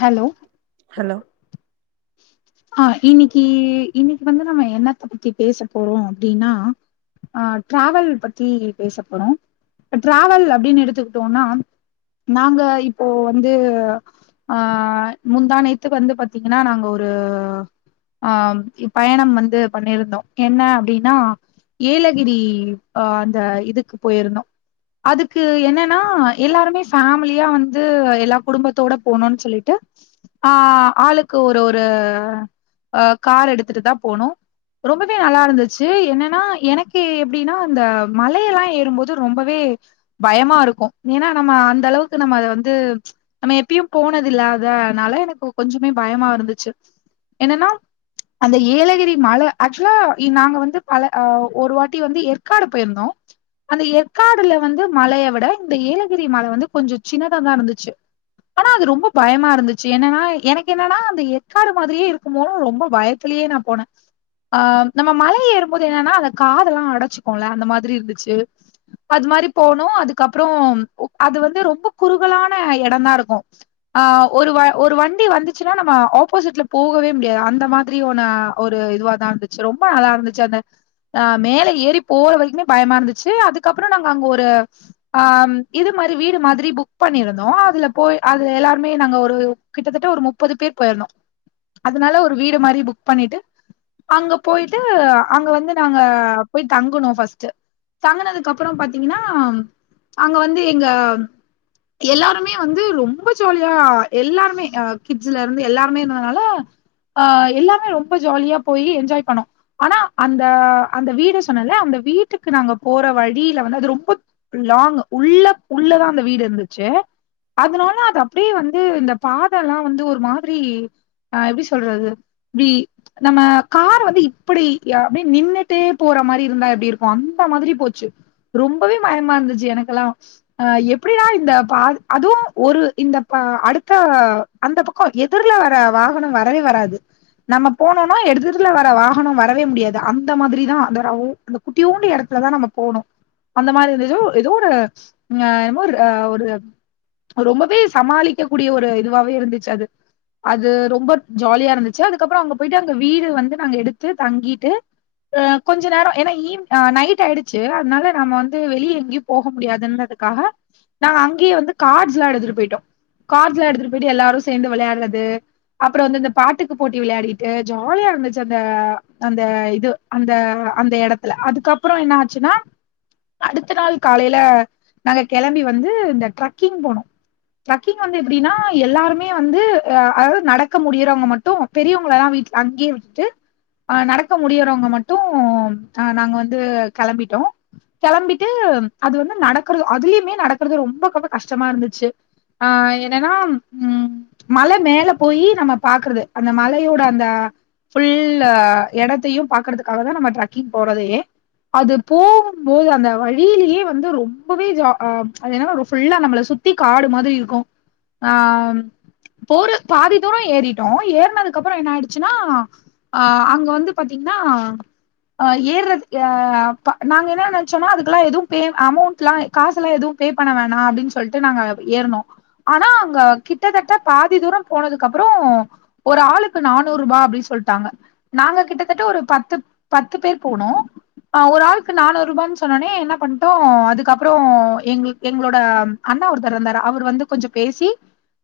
hello hello ஆஹ் இன்னிக்கி இன்னிக்கி வந்து நம்ம எண்ணத்த பத்தி பேச போறோம் அப்டின்னா ஆஹ் ட்ராவெல் பத்தி பேச போறோம் ட்ராவெல் அப்டின்னு எடுத்துக்கிட்டோன்னா நாங்க இப்போ வந்து ஆஹ் முந்தாநேத்து வந்து பாத்தீங்கன்னா நாங்க ஒ ரு ஆஹ்ம் இப் பயணம் வந்து பண்ணிருந்தோம் என்ன அப்டின்னா ஏலகிரி ஆஹ் அந்த இதுக்கு போயிருந்தோம் அதுக்கு என்னென்னா எல்லாருமே ஃபேம்லியா வந்து எல்லா குடும்பத்தோட போனும்னு சொல்லிட்டு ஆஹ் ஆளுக்கு ஒரு ஒரு ஆஹ் கார் எடுத்துட்டு தான் போனோம் ரொம்பவே நல்லா இருந்துச்சி என்னென்னா எனக்கு எப்டின்னா அந்த மலையெல்லா ஏறும்போது ரொம்பவே பயமா இருக்கும் ஏன்னா நம்ம அந்த அளவுக்கு நம்ம அத வந்து நம்ம எப்பியும் போனது இல்லாதனால எனக்கு கொஞ்சமே பயமா இருந்துச் சி என்னென்னா அந்த ஏலகிரி மல ஆக்சுவலா ஏ நாங்க வந்து பல ஆஹ் ஒரு வாட்டி வந்து எற்காடு போயிருந்தோம் அந்த எற்காடுல வந்து மலெய விட இந்த ஏலகிரி மல வந்து கொஞ்சோ சின்னத தான் இருந்துச்சி ஆனா அது ரொம்ப பயமா இருந்துச்சி என்னென்னா எனக்கு என்னென்னா அந்த எற்காடு மாதிரியே இருக்குமோனு ரொம்போ பயத்திலேயே நா போனேன் ஆஹ் நம்ப மலை ஏறும்போது என்னென்னா அந்த காதெல்லா அடைச்சிக்கோல அந்த மாதிரி இருந்துச்சி அது மாரி போனோம் அதுக்கப்றம் அது வந்து ரொம்போ குறுகலான எடந்தா இருக்கும் ஆஹ் ஒரு வ ஒரு வண்டி வந்திச்சின்னா நம்ம அப்போசிட்ல போகவே முடியாது அந்த மாதிரி ஒன்ன ஒரு இதுவா தான் இருந்துச்சி ரொம்ப நல்லா இருந்துச்சி அந்த ஆஹ் மேல ஏறி போற வரிக்குமே பயமா இருந்துச்சி அதுக்கப்புறம் நாங்க அங்க ஒரு ஆஹ் இது மாரி வீடு மாதிரி புக் பண்ணியிருந்தோம் அதுல போய் அது எல்லாருமே நாங்க ஒரு கிட்டத்தட்ட ஒரு முப்பது பேர் போயிருந்தோம் அதனால ஒரு வீடு மாரி புக் பண்ணிட்டு அங்க போயிட்டு அங்க வந்து நாங்க போய் தங்குனோ ஃபஸ்ட்டு தங்குனதுக்கு அப்புறம் பாத்தீங்கன்னா அங்க வந்து எங்க எல்லாருமே வந்து ரொம்ப ஜாலியா எல்லாருமே ஆஹ் கிட்ஸில இருந்து எல்லாருந்த னால ஆஹ் எல்லாமே ரொம்ப ஜாலியா போய் என்ஜாய் பண்ணோம் ஆனா அந்த அந்த வீடு சொன்னல்ல அந்த வீட்டுக்கு நாங்க போற வழியில வந்து அது ரொம்பத் லாங்கு உள்ள உள்ளதா அந்த வீடு இருந்துச்சி அதனால அது அப்டியே வந்து இந்த பாதல்லா வந்து ஒரு மாதிரி ஆஹ் எப்டி சொல்றது வீ நம்ம கார் வந்து இப்புடி ஏ அப்டே நின்னுட்டே போற மாரி இருந்தா எப்டி இருக்கும் அந்த மாதிரி போச்சு ரொம்பவே பயமா இருந்துச்சி எனக்கெல்லா ஆஹ் எப்டின்னா இந்த பாது அதுவும் ஒரு இந்த ப அடுத்த அந்த பக்கம் எதிர்லெ வர வா கனம் வரவே வராது நம்ம போனோனா எடுத்துர்ல வர வாகனம் வரவே முடியாது அந்த மாதிரிதான் அந்த ரவ்வு அந்த குட்டியோண்ட எடத்துல தான் நம்ம போணும் அந்த மாதிரி இருந்தது எதோ ஒரு ஞெ என்னமோ ரே ஒரு ரொம்பவே சமாளிக்க கூடிய ஒரு இதுவாவே இருந்துச்சி அது அது ரொ ம்ப ஜாலியா இருந்துச்சி அதுக்கப்பறம் அங்க போயிட்டு அங்க வீடு வந்து நாங்க எடுத்து தங்கிட்டு ஆஹ் கொஞ்ச நேரம் ஏன்னா ஈவ்ன் ஆஹ் நைட்டாயிடுச்சி அத்னால நம்ம வந்து வெளியே எங்கியும் போக முடியாதுன்னதுக்காக நாங்க அங்கேயே வந்து கார்ட்ஸ்ல்லா எடுத்துட்டு போயிட்டோம் கார்ட்ஸ்ல்லாம் எடுத்துட்டு போயிட்டு எல்லாரும் சேந்து வெளையாடுறது அப்பறம் வந்து இந்த பாட்டுக்கு போட்டி விளையாடிட்டு ஜாலியா இருந்துச்சி அந்த அந்த இது அந்த அந்த எடத்துல அதுக்கப்பறம் என்ன ஆச்சின்னா அடுத்த நாள் காலேல நாங்க கெளம்பி வந்து இந்த ட்ரெக்கிங் போனோ ட்ரெக்கிங் வந்து எப்டின்னா எல்லாருமே வந்து ஆஹ் அதாவ்து நட க்க முடியிறவங்க மட்டும் பெரியவங்களெல்லா வீட்ல அங்கேயே விட்டு ஆஹ் நடக்க முடியறவங்க மட்டும் ஆஹ் நாங்க வந்து கெளம்பிட்டோ கெளம்பிட்டு அது வந்து நடக்கறது அதுலியுமே நடக்கறது ரொம்ப ரொம்ப கஷ்டமா இருந்துச்சி ஆஹ் என்னென்னா உம் மழ மேல போயி நம்ம அந்த மலையோட அந்த ஃபுல்லு எடத்தேயும் பாக்கறதுக்காக தான் நம்ம டரெக்கிங் போறதே அது போவும்போது அந்த வழியிலயே வந்து ரொம்பவே ஜா ஆஹ் அது என்னென்னா ஒரு நம்பள சுத்தி காடு மாதிரி இருக்கும் ஆஹ்ம் போற பாதி தூரோம் ஏறிட்டோ ஏற்னதுக்கப்பறம் என்ன ஆயிடிச்சின்னா ஆஹ் அங்க வந்து பாத்தீங்ன்னா ஆஹ் ஏற்ரது ஆஹ் ப நாங்க என்னா நன்ச்சோன்னா பே அமௌன்ட்லா காசெல்லா எதும் பே பண்ண வேணா அப்டின்னு சொல்ட்டு நாங்க ஏற்னோம் ஆனா அங்க கிட்டத்தட்ட பாதி தூரம் போனதுக் கப்றோம் ஒரு ஆளுக்கு நானூரூபா அப்டின் சொல்ட்டாங்க நாங்க கிட்டத்தட்ட ஒரு பத்து பத்து பேர் போனோம் ஆஹ் ஒர் ஆளுக்கு நானூரூபானு சொன்னோனே என்ன பண்டோம் அதுக்கப்றோம் எங்குல் எங்ளோட அண்ணா ஒருதரிந்தாரு அவர் வந்து கொஞ்ச பேசி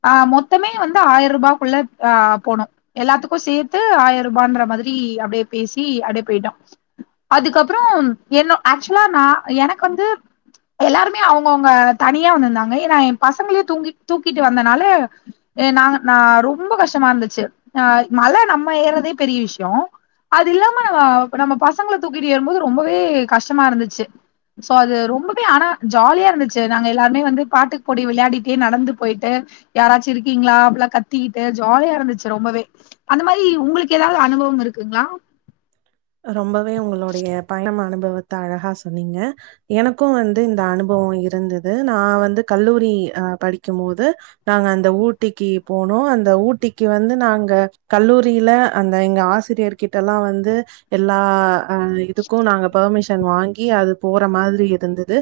ஆஹ் மொத்தமே வந்து ஆயிர ரூபாகுள்ளப் ஆஹ் போனும் எல்லாத்துக்கு சேத்து ஆயரூபா இன்ற மாதிரி அப்டியே பேசி அப்டே பெயிட்டோம் அதுக்கப்புறம் என்னோ ஆக்சுவ்லா நா எனக்கு வந்து எல்லாருமே அவுங்கவுங்க தனியா வந்திருந்தாங்க ஏனா என் பசங்களி தூங்கி தூக்கிட்டு வந்தனால ஏ நாங்க நா ரொம்போ கஷ்டமா இருந்துச்சி ஆஹ் மழ நம்ம ஏறதே பெரிய விஷ்யம் அது இல்லாம நம்ம நம்ம பசங்கள தூக்கிட்டு ஏற்போது ரொம்பவே கஷ்டமா இருந்துச்சி சோ அது ரொம்பவே ஆனா ஜாலியா இருந்திச்சு நாங்க எல்லார்மே வந்து பாட்டுக்கு போட்டி விளையாடிட்டே நடந்து போயிட்டு யாராச்சும் இருக்கீங்களா அப்ளா கத்திக்கிட்டு ஜாலியா இருந்துச்சி ரொம்பவே அந்த மாரி உங்ளுக்கு ஏதாவ்து அனுபவம் இருக்குங்ளா ரொம்பவே உங்களுடைய பயணமானத் அனுபவத்த அழகா சொன்னீங்க எனக்கும் வந்து இந்த அனுபவம் இருந்தது நா வந்து கல்லூரி அஹ் படிக்கும் போது நாங்க அந்த ஊட்டிக்கு போனோம் அந்த ஊட்டிக்கு வந்து நாங்க கல்லூரியில அந்த எங்க ஆசிரியர் கிட்டல்லா வந்து எல்லா இதுக்கும் நாங்க பமிஷன் ன் வாங்கி அது போற மாதிரி இருந்தது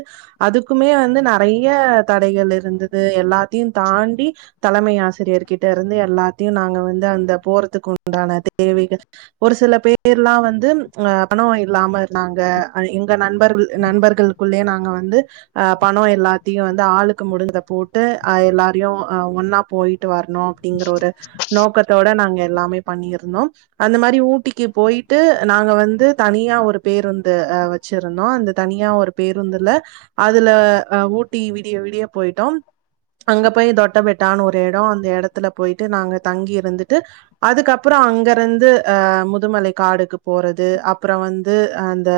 அதுக்குமே வந்து நறய தடைகள் இருந்தது எல்லாத்தியும் தாண்டி தலமை ஆசிரியர் கிட்டு இருந்து எல்லாத்தியும் நாங்க வந்து அந்த போறதுக்கு உண்டான தேவேகள் ஒரு சில பேர்லா வந் து ஆஹ் பணம் இல்லாம இருந்தாங்க அஹ் எங்க நண்பர்கள் நண்பர்கள்குள்ளயே நாங்க வந்து ஆஹ் பணோ எல்லாத்தியும் வந்து ஆளுக்கு முடிஞ்சத போட்டு ஆஹ் எல்லாரியும் அஹ் ஒன்னா போயிட்டு வர் னும் அப்டிங்கிற ஒரு நோக்கத்தோட நாங்க எல்லாமே பண்ணியிருந்தோம் அந்த மாதிரி ஊட்டிக்கு போயிட்டு நாங்கள் வந்து தனியா ஒரு பேருந்து வச்சிருந்தோம் அந்த தனியா ஒரு பேருந்துல அதுல அ ஊட்டி விடிய விடிய போயிட்டோம் அங்க போய் தொட்டபெட்டான்னு ஒரு இடம் அந்த இடத்துல போயிட்டு நாங்கள் தங்கி இருந்துட்டு அதுக்கப்புறம் அங்க இருந்து அஹ முதுமலை காடுக்கு போறது அப்புறம் வந்து அந்த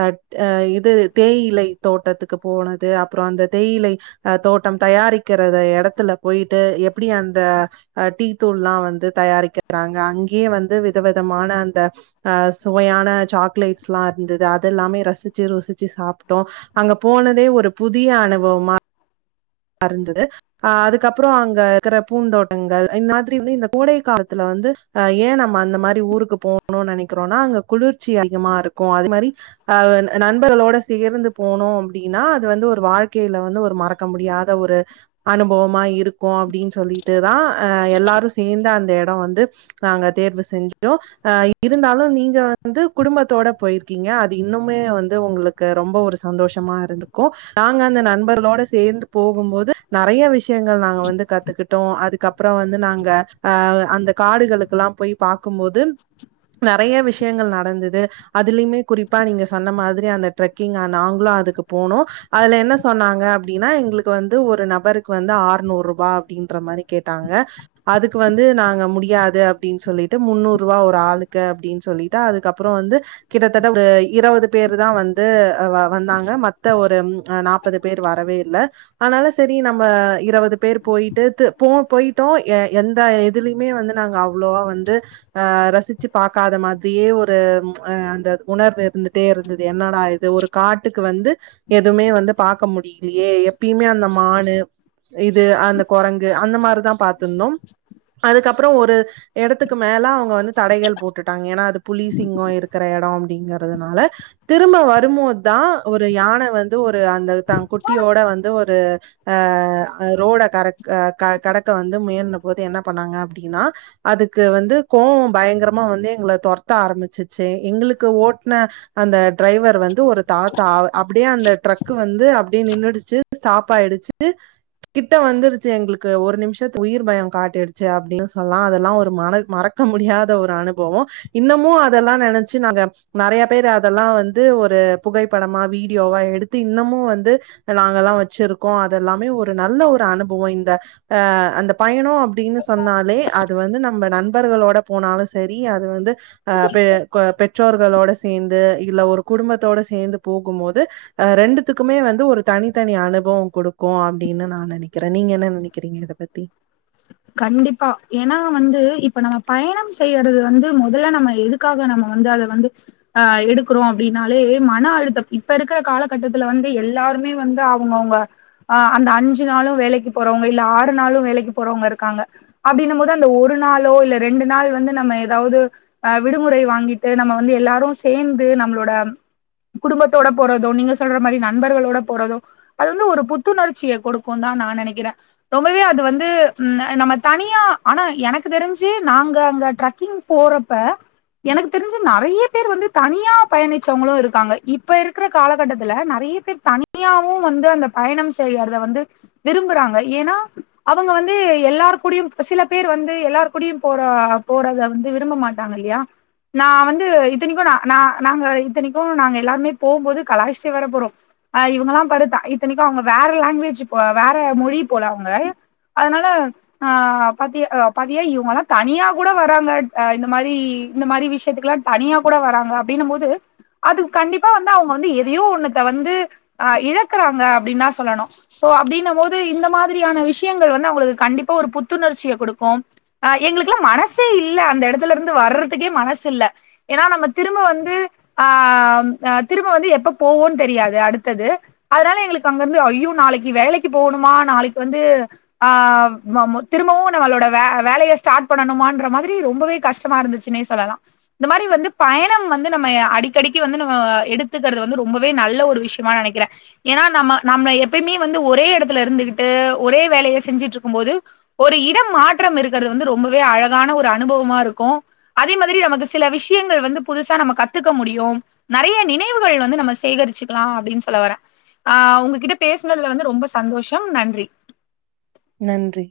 அஹ் அஹ் இது தேயிலை தோட்டத்துக்கு போனது அப்புறம் அந்த தேயிலை அஹ் தோட்டம் தயாரிக்கிறத இடத்துல போயிட்டு எப்படி அந்த அஹ் டீத்தூள்ல்லாம் வந்து தயாரிக்கிறாங்க அங்கேயே வந்து விதவிதமான அந்த அஹ் சுவையான சாக்லேட்ஸ்லா இருந்தது அத எல்லாமே ரசிச்சு ருசிச்சு சாப்பிட்டோம் அங்க போனதே ஒரு புதிய அனுபவமா அந்தது அஹ் அதுக்கப்புறம் அங்க இருக்கிற பூந்தோட்டங்கள் இந்த மாதிரி வந்து இந்த கோடை காலத்துல வந்து அஹ் ஏன் நம்ம அந்த மாதிரி ஊருக்கு போகணும்னு நினைக்கிறோம்னா அங்க குளிர்ச்சி அதிகமா இருக்கும் அது மாதிரி அஹ் நண்பர்களோட சேர்ந்து போனோன்னு அப்படின்னா அது வந்து ஒரு வாழ்க்கையில வந்து ஒரு மறக்க முடியாது ஒரு அனுபவமா இருக்கும் அப்படின்னு சொல்லிட்டு தான் அஹ் எல்லாரும் சேர்ந்த அந்த இடம் வந்து நாங்க தேர்வு செஞ்சோ அஹ் இருந்தாலும் நீங்க வந்து குடும்பத்தோட போயிருக்கீங்க அது இன்னுமே வந்து உங்களுக்கு ரொம்ப ஒரு சந்தோஷமா இருந்துக்கும் நாங்க அந்த நண்பர்களோட சேர்ந்து போகும்போது நிறைய விஷயங்கள் நாங்க வந்து கத்துக்கிட்டோம் அதுக்கப்புறம் வந்து நாங்க அஹ் அந்த காடுகளுக்குகெல்லாம் போய் பாார்க்கும்போது நிறைய விஷயங்கள் நடந்தது அதுலயுமே குறிப்பா நீங்க சொன்ன மாதிரி அந்த ட்ரெக்கிங் நாங்களும் அதுக்கு போனோம் அதுல என்ன சொன்னாங்க அப்படின்னா எங்களுக்கு வந்து ஒரு நபருக்கு வந்து அறநூறு ரூபாய் அப்படின்ற மாதிரி கேட்டாங்க அதுக்கு வந்து நாங்க முடியாது அப்படின்னு சொல்லிட்டு முன்னூறு ரூபாய்ன்னு ஒரு ஆளுக்கு அப்படின்னு சொல்லிட்டு அதுக்கப்புறம் வந்து கிட்டத்தட்ட இருபது பேரு தான் வந்து வந்தாங்க மத்த ஒரு நாற்பது பேர் வரவே இல்ல அதனால சரி நம்ம இருபது பேர் போயிட்டு போ போயிட்டோ எந்த எதுலயுமே வந்து நாங்க அவ்வளோவா வந்து ஆஹ் ரசிச்சு பாார்க்காத மாதிரியே ஒரு் அந்த உணர்வு இருந்துட்டே இருந்தது என்னடா ஆது ஒரு காட்டுக்கு வந்து எதுவுமே வந்து பாார்க்க முடியலையே எப் எப்பயுமே அந்த மானு இது அந்த குரங்கு அந்த மாதிரிதான் பா்த்திருந்தோம் அதுக்கப் அப்புறம் ஒரு இடத்துக்கு மேல அவங்க வந்து தடைகள் போட்டுட்டாங்க ஏன்னா அது புலி சிங்கம் இருக்கிற இடம் அப்பனு டிங்கறிறதுனால திரும்ப வரும்போது தான் ஒரு யானை வந்து ஒரு அந்த தான் குட்டியோட வந்து அ ரோடை க கடக்க வந்து முயின போது என்ன பண்ணாங்க அப்படின்னா அதுக்கு வந்து கோவம் பயங்கரமா வந்து எங்களை தொரத்த ஆரம்பிச்சுச்சு எங்களுக்கு ஓட்டன அந்த டிரைவர் வந்து ஒரு தாத்தா அப்படியே அந்த டரக்கு வந்து அப்படிய நின்னுடுச்சு ஸ்டாப் ஆயிருச்சி கிட்ட வந்துருச்சு எங்களுக்கு ஒரு நிமிஷத்து உயிர் பயம் காட்டடுச்சு அப்படின்னு சொல்லா அதெல்லாம் ஒரு மன மறக்க முடியாத ஒரு அனுபவம் இன்னமும் அதெல்லாம் நினைச்சு நாங்க நிறைய பேர் அதெல்லாம் வந்து ஒரு புகைப்படமா வீடியோவா எடுத்து இன்னமும் வந்து நா வச்சிருக்கோ அதெல்லாமே ஒரு நல்ல ஒரு அனுபவம் இந்த அ அந்த பயணம் அப்படின்னு சொன்னாலே அது வந்து நம்ம நண்பர்களோட போனாலும் சரி அது வந்து அ பொ பெற்றோர்களோட சேர்ந்து இல்ல ஒரு குடும்பத்தோட சேர்ந்து போகும் போது ரெண்டுத்துக்குமே வந்து ஒரு தனி த்தனி அனுபவம் கொடுக்கு அப்படின்னு நான் நினைக்கிறேன் நீங்க என்ன நினைக்கிறீங்க இதை பத்தி கண்டிப்பா ஏன்னா வந்து இப்ப நம்ம பயணம் செய்யறது வந்து முதல்ல நம்ம எதுக்காக நம்ம வந்து அதை வந்து ஆஹ் எடுக்கறோம் அப்படின்னாலே மன அழுத்தம் இப்ப இருக்கிற காலகட்டத்துல வந்து எல்லாருமே வந்து அவங்கவுங்க அஹ் அந்த அஞ்சு நாளும் வேலைக்கு போறவங்க இல்ல ஆறு நாளும் வேலைக்கு போறவங்க இரு க்க அப்படின்னும் போது அந்த ஒரு நாளோ இல்ல ரெண்டு நாள் வந்து நம்ம ஏதாவது அஹ் விடுமுறை வாங்கிட்டு நம்ம வந்து எல்லாரும் சேர்ந்து நம்மளோட குடும்பத்தோட போறதோ நீங்க சொல்ற மாதிரி நண்பர்களோட போறதோ அது வந்து ஒரு புத்துணர்ச்சியை கொடுக்கும் தான் நான் நினைக்கிறேன் ரொம்பவே அது வந்து நம்ம தனியா ஆனா எனக்கு தெரிஞ்சு நாங்க அங்க ட்ரக்கிங் போறப்ப எனக்கு தெரிஞ்சு நிறைய பேர் வந்து தனியா பயணிச்சவங்களும் இருக்காங்க இப்ப இருக்கிற காலகட்டத்துல நிறைய பேர் தனியாவும் வந்து அந்த பயணம் செய்யறத வந்து விரும்புறாங்க ஏன்னா அவங்க வந்து ந்து எல்லாரரு கூடும் சில பேர் வந்து எல்லாரரு கூடும் போற போறத வந்து விரும்ப மாட்டாங்க இல்லையா நான் வந்து இத்தனைக்கும் ந நா நாங்க இத்தனைக்கும் நாங்க எல்லாருமே போகும்போது கலாச்சிடே வேர போறோம் அஹ் இவ எல்லாம் பத்தா இத்தனைக்கும் அவங்க வேற லாங்குவேஜ் போ வேற மொழி போல அவங்க அதனால அஹ் பத்திய பத்தா இவங்க எல்லாம் தனியா கூட வராங்கஹ இந்த மாதிரி இந்த மாதிரி விஷயத்துக்கு எல்லாம் தனியா கூட வராங்க அப்படின்ன போது அது கண்டிப்பா வந்து அவங்க வந்து எதையோ ஒண்ணுத்த வந்து ஆஹ் இழக்குறாங்க அப்படின்னா சொல்லணும் சோ அப்படின்ன போது இந்த மாதிரியான விஷயங் வந்து அவங்களுக்கு கண்டிப்பா ஒரு புத்துணர்ச்சியை கொடுக்கும் அஹ் எங்களுக்கு எல்லாம் மனசே இல்ல அந்த இடத்துல இருந்து வர்றதுக்கே மனசு இல்ல ஏன்னா நம்ம திரும்ப வந்து அஹ் திரும்ப வந்து எப்ப போவோன்னு தெரியாது அடுத்தது அதனால எங்களுக்கு அங்கிருந்து ஐயோ நாளைக்கு வேலைக்கு போகணுமா நாளைக்கு வந்து ஆஹ் திரும்பவும் நம்மளோட வே வேலையை ஸ்டார்ட் பண்ணணுமா மாதிரி ரொம்பவே கஷ்டமா இருந்துச்சுன்னே சொல்லலாம் இந்த மாதிரி வந்து பயணம் வந்து நம்ம அடிக்கடிக்கு வந்து நம்ம எடுத்துக்கிறது வந்து ரொம்பவே நல்ல ஒரு விஷயமா நினைக்கிறேன் ஏன்னா நம்ம நம்ம எப்பயுமே வந்து ஒரே இடத்துல இருந்துகிட்டு ஒரே வேலைய செஞ்சிட்டு இருக்கும்போது ஒரு இடம் மாற்றம் இருக்கிறது வந்து ரொம்பவே அழகான ஒரு அனுபவமா இருக்கும் அதே மாதிரி நமக்கு சில விஷயங்கள் வந்து புதுசா நம்ம கத்துக்க முடியும் நிறைய நினைவுகள் வந்து நம்ம சேகரிச்சக்கலா அப்படின்னு சொல்ல வரேன் ஆஹ் உங்ககிட்ட பேசனதுல வந்து ரொம்ப சந்தோஷம் நன்றி நன்றி